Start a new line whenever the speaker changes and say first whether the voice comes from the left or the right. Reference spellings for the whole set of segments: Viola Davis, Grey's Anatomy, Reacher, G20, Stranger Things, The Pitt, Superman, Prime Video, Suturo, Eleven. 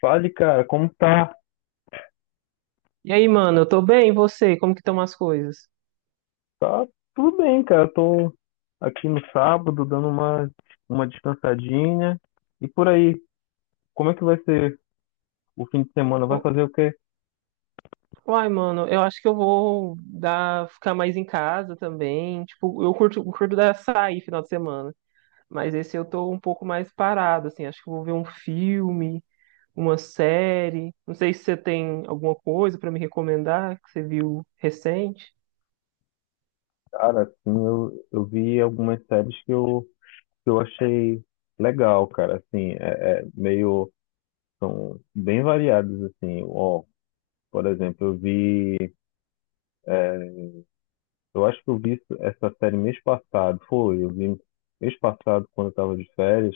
left: Fale, cara, como tá?
right: E aí, mano, eu tô bem, e você? Como que estão as coisas?
left: Tá tudo bem, cara. Tô aqui no sábado dando uma descansadinha. E por aí, como é que vai ser o fim de semana? Vai
right: Ô,
left: fazer o quê?
right: Mano, eu acho que eu vou ficar mais em casa também. Tipo, eu curto dar sair final de semana, mas esse eu tô um pouco mais parado, assim. Acho que eu vou ver um filme, uma série. Não sei se você tem alguma coisa pra me recomendar que você viu recente.
left: Cara, assim, eu vi algumas séries que eu achei legal, cara. Assim, é, é meio. São bem variadas, assim. Ó, por exemplo, eu vi. Eu acho que eu vi essa série mês passado. Eu vi mês passado quando eu tava de férias.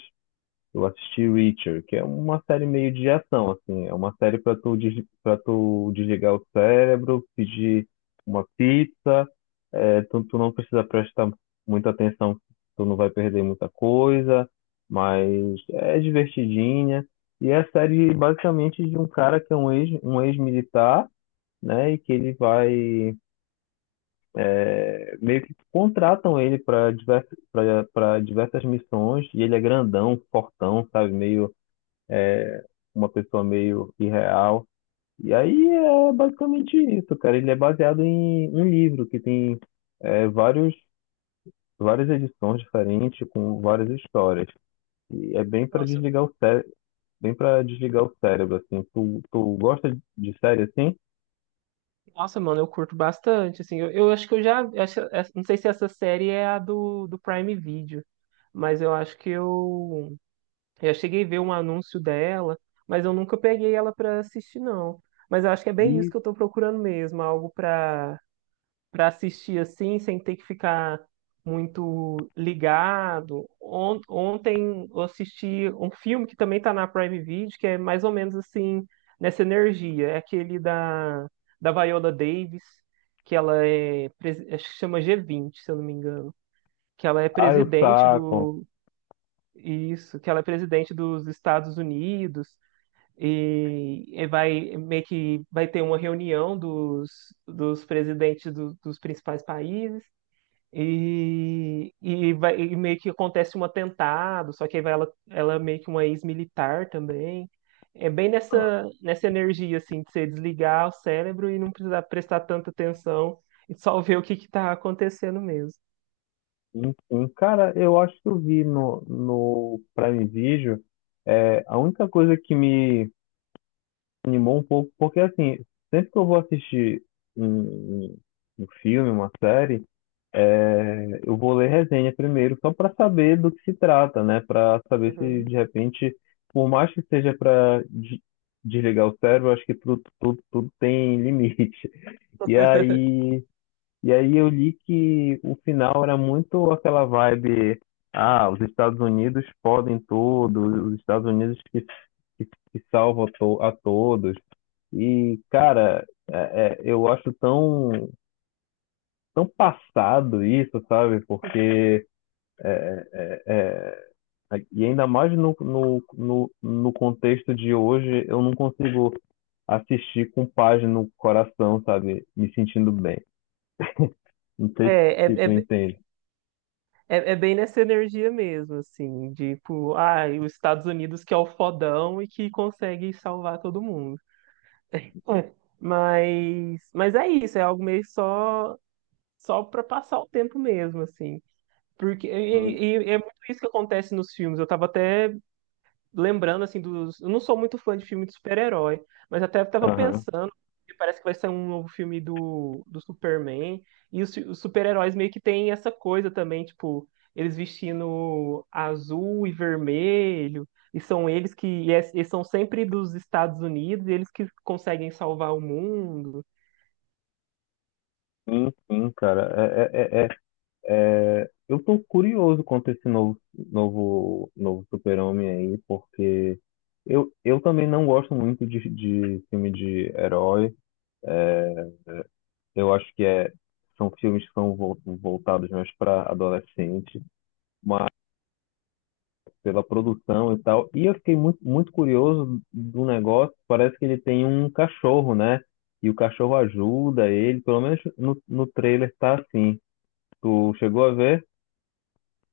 left: Eu assisti Reacher, que é uma série meio de ação, assim. É uma série pra tu desligar o cérebro, pedir uma pizza. Tu não precisa prestar muita atenção, tu não vai perder muita coisa, mas é divertidinha. E é a série basicamente de um cara que é um ex-militar, né? E que meio que contratam ele para diversas missões, e ele é grandão, fortão, sabe? Meio uma pessoa meio irreal. E aí é basicamente isso, cara. Ele é baseado em um livro que tem é, vários, várias edições diferentes com várias histórias. E é bem para
right: Nossa,
left: desligar o cérebro, bem para desligar o cérebro, assim. Tu gosta de série assim?
right: nossa, mano, eu curto bastante, assim. Eu acho que eu não sei se essa série é a do Prime Video, mas eu acho que eu cheguei a ver um anúncio dela, mas eu nunca peguei ela pra assistir, não. Mas eu acho que é bem isso
left: E
right: que eu tô procurando mesmo, algo pra para assistir assim, sem ter que ficar muito ligado. Ontem eu assisti um filme que também tá na Prime Video, que é mais ou menos assim, nessa energia. É aquele da Viola Davis, que ela acho que chama G20, se eu não me engano. Que ela é
left: ah, eu
right: presidente
left: saco.
right: do, Isso, que ela é presidente dos Estados Unidos e vai meio que vai ter uma reunião dos presidentes dos principais países e meio que acontece um atentado, só que aí ela é meio que uma ex-militar também. É bem nessa energia assim de você desligar o cérebro e não precisar prestar tanta atenção e só ver o que está acontecendo mesmo.
left: Enfim, cara, eu acho que eu vi no Prime Video. É, a única coisa que me animou um pouco, porque assim, sempre que eu vou assistir um, um- um filme, uma série, eu vou ler resenha primeiro, só para saber do que se trata, né? Para saber se de
right: Uhum.
left: repente, por mais que seja para desligar o cérebro, eu acho que tudo tem limite. E aí, e aí eu li que o final era muito aquela vibe. Ah, os Estados Unidos podem tudo, os Estados Unidos que salvam a todos. E, cara, eu acho tão passado isso, sabe? É, e ainda mais no contexto de hoje, eu não consigo assistir com paz no coração, sabe? Me sentindo bem. Não sei se,
right: É,
left: se tu
right: é,
left: entende.
right: É, é bem nessa energia mesmo, assim, tipo, ai, os Estados Unidos que é o fodão e que consegue salvar todo mundo. Mas é isso, é algo só para passar o tempo mesmo, assim. Porque
left: Sim.
right: e é muito isso que acontece nos filmes. Eu tava até lembrando, assim, dos. Eu não sou muito fã de filme de super-herói, mas até tava
left: Aham.
right: pensando, que parece que vai sair um novo filme do Superman, e os super-heróis meio que têm essa coisa também, tipo, eles vestindo azul e vermelho, e são eles que. Eles são sempre dos Estados Unidos, e eles que conseguem salvar o mundo.
left: Sim, sim, cara. Eu tô curioso quanto a esse novo super-homem aí, porque eu também não gosto muito de filme de herói. Eu acho que é, são filmes que são voltados mais para adolescente, pela produção e tal. E eu fiquei muito curioso do negócio. Parece que ele tem um cachorro, né? E o cachorro ajuda ele, pelo menos no trailer tá assim. Tu chegou a ver?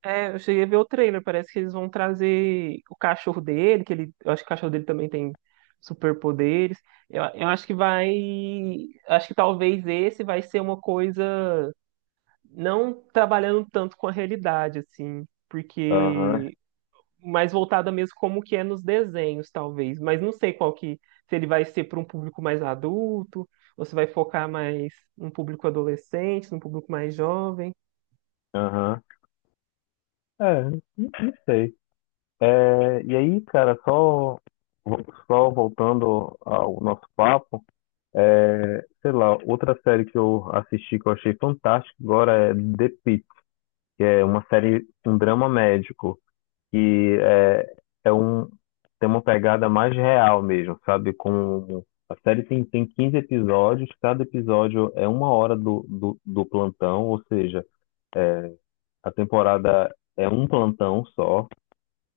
right: É, eu cheguei a ver o trailer, parece que eles vão trazer o cachorro dele, que ele, eu acho que o cachorro dele também tem superpoderes. Eu acho que acho que talvez esse vai ser uma coisa não trabalhando tanto com a realidade assim,
left: Aham,
right: porque mais voltada mesmo como que é nos desenhos, talvez, mas não sei qual que se ele vai ser para um público mais adulto ou se vai focar mais num público adolescente, num público mais jovem.
left: aham. É, não sei. É, e aí, cara, só voltando ao nosso papo, é, sei lá, outra série que eu assisti que eu achei fantástica agora é The Pitt, que é uma série, um drama médico, que é, é um, tem uma pegada mais real mesmo, sabe? Com, a série tem 15 episódios, cada episódio é uma hora do plantão, ou seja, a temporada é um plantão só,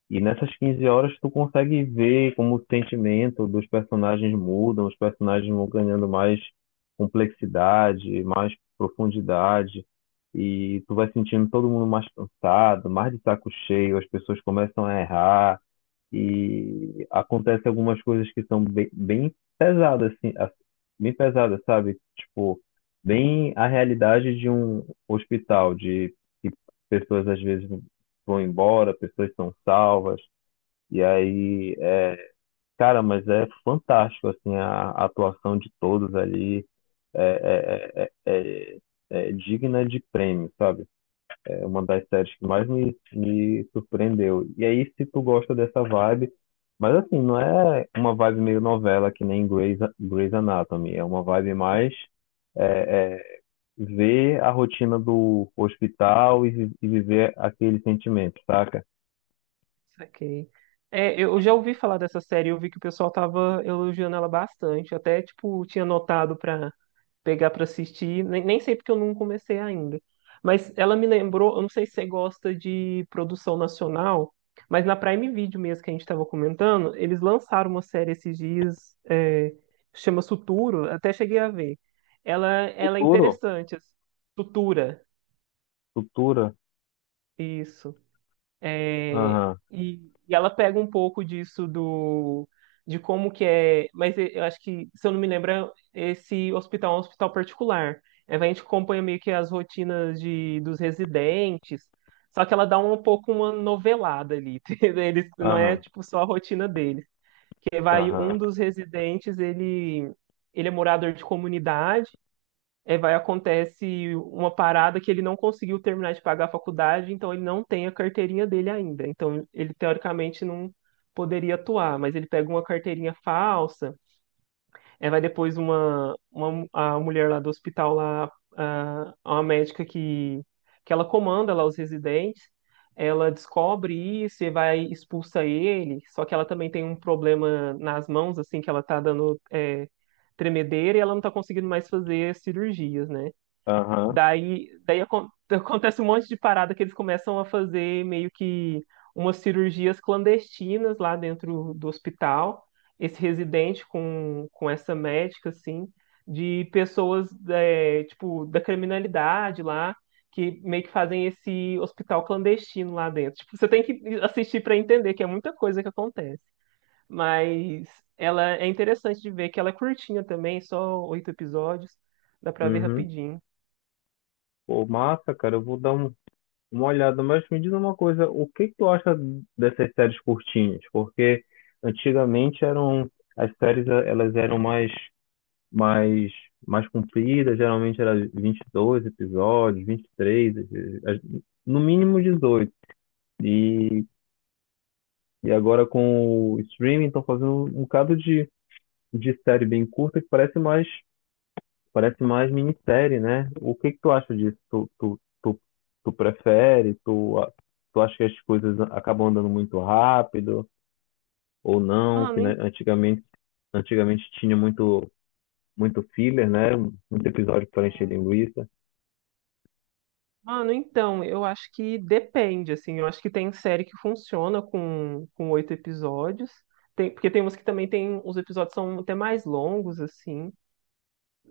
left: e nessas 15 horas tu consegue ver como o sentimento dos personagens mudam, os personagens vão ganhando mais complexidade, mais profundidade, e tu vai sentindo todo mundo mais cansado, mais de saco cheio, as pessoas começam a errar, e acontece algumas coisas que são bem pesadas, sabe? Tipo, bem a realidade de um hospital, de que pessoas às vezes vão embora, pessoas são salvas, e aí, é, cara, mas é fantástico, assim, a atuação de todos ali é, é, é, é, é é digna de prêmio, sabe? É uma das séries que mais me surpreendeu. E aí, se tu gosta dessa vibe, mas assim, não é uma vibe meio novela que nem Grey's Anatomy, é uma vibe mais é, é, ver a rotina do hospital e viver aquele sentimento, saca?
right: Saquei. É, eu já ouvi falar dessa série, eu vi que o pessoal tava elogiando ela bastante. Até, tipo, tinha anotado pra pegar pra assistir. Nem sei porque eu não comecei ainda. Mas ela me lembrou, eu não sei se você gosta de produção nacional, mas na Prime Video mesmo que a gente tava comentando, eles lançaram uma série esses dias, chama Suturo, até cheguei a ver. Ela é
left: Futuro,
right: interessante, assim. Sutura,
left: futura,
right: isso. É,
left: aham,
right: e, e ela pega um pouco disso do de como que é, mas eu acho que, se eu não me lembro, esse hospital é um hospital particular. É, a gente acompanha meio que as rotinas dos residentes, só que ela dá um pouco uma novelada ali, entendeu? Eles, não é
left: aham.
right: tipo só a rotina deles. Que vai um
left: Aham,
right: dos residentes, ele é morador de comunidade é, vai acontece uma parada que ele não conseguiu terminar de pagar a faculdade, então ele não tem a carteirinha dele ainda. Então ele teoricamente não poderia atuar, mas ele pega uma carteirinha falsa, é, vai depois uma a mulher lá do hospital lá, uma médica que ela comanda lá os residentes, ela descobre isso e vai expulsa ele, só que ela também tem um problema nas mãos, assim, que ela tá dando é, tremedeira e ela não tá conseguindo mais fazer cirurgias, né?
left: aham,
right: Acontece um monte de parada que eles começam a fazer meio que umas cirurgias clandestinas lá dentro do hospital. Esse residente com essa médica, assim, de pessoas, é, tipo, da criminalidade lá, que meio que fazem esse hospital clandestino lá dentro. Tipo, você tem que assistir para entender que é muita coisa que acontece. Mas ela é interessante de ver que ela é curtinha também, só oito episódios, dá pra ver
left: uhum.
right: rapidinho.
left: Pô, massa, cara, eu vou dar uma olhada, mas me diz uma coisa, o que que tu acha dessas séries curtinhas? Porque antigamente eram, as séries, elas eram mais, mais compridas, geralmente era 22 episódios, 23, as- no mínimo 18 e, e agora com o streaming estão fazendo um bocado de série bem curta que parece mais parece mais minissérie, né? O que que tu acha disso? Tu prefere? Tu acha que as coisas acabam andando muito rápido ou não? Que né,
right: Mano,
left: antigamente, antigamente tinha muito, muito filler, né? Muito episódio para encher linguiça.
right: Então, eu acho que depende, assim, eu acho que tem série que funciona com oito episódios, tem, porque tem umas que também tem, os episódios são até mais longos, assim,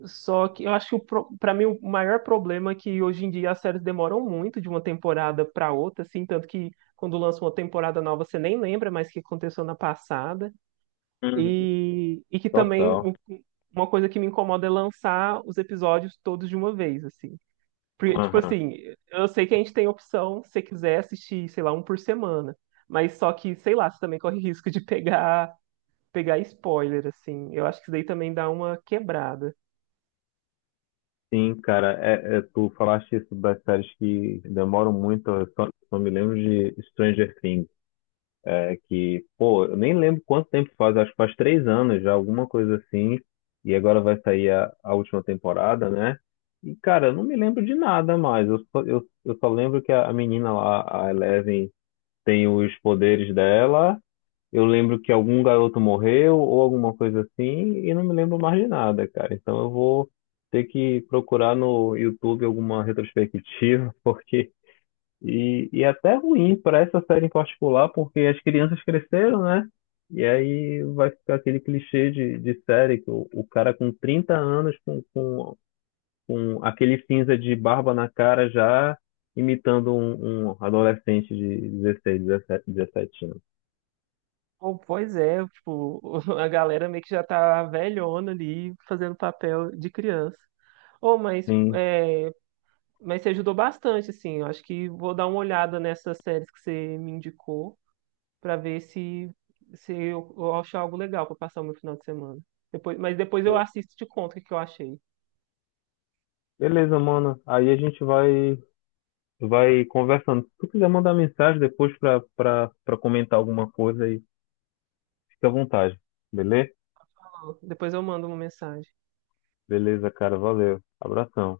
right: só que eu acho que o pra mim o maior problema é que hoje em dia as séries demoram muito de uma temporada pra outra, assim, tanto que quando lança uma temporada nova você nem lembra mais o que aconteceu na passada,
left: Uhum.
right: e que também
left: Total.
right: uma coisa que me incomoda é lançar os episódios todos de uma vez, assim. Porque, tipo
left: Aham.
right: assim, eu sei que a gente tem opção se você quiser assistir, sei lá, um por semana. Mas só que, sei lá, você também corre risco de pegar spoiler, assim. Eu acho que isso daí também dá uma quebrada.
left: Sim, cara, é, é, tu falaste isso das séries que demoram muito, eu só me lembro de Stranger Things. É que, pô, eu nem lembro quanto tempo faz, acho que faz três anos já, alguma coisa assim. E agora vai sair a última temporada, né? E, cara, eu não me lembro de nada mais. Eu só lembro que a menina lá, a Eleven, tem os poderes dela. Eu lembro que algum garoto morreu ou alguma coisa assim. E não me lembro mais de nada, cara. Então eu vou ter que procurar no YouTube alguma retrospectiva, porque é até ruim para essa série em particular, porque as crianças cresceram, né? E aí vai ficar aquele clichê de série que o cara com 30 anos, com aquele cinza de barba na cara já, imitando um adolescente de 16, 17 17 anos.
right: Pô, pois é, tipo, a galera meio que já tá velhona ali, fazendo papel de criança. Ô, mas,
left: Sim,
right: é, mas você ajudou bastante, assim. Eu acho que vou dar uma olhada nessas séries que você me indicou, para ver se eu acho algo legal para passar o meu final de semana. Depois eu
left: sim.
right: assisto e te conto o que que eu achei.
left: Beleza, mano. Aí a gente vai, vai conversando. Se tu quiser mandar mensagem depois pra comentar alguma coisa aí, fica à vontade. Beleza?
right: Depois eu mando uma mensagem.
left: Beleza, cara. Valeu. Abração.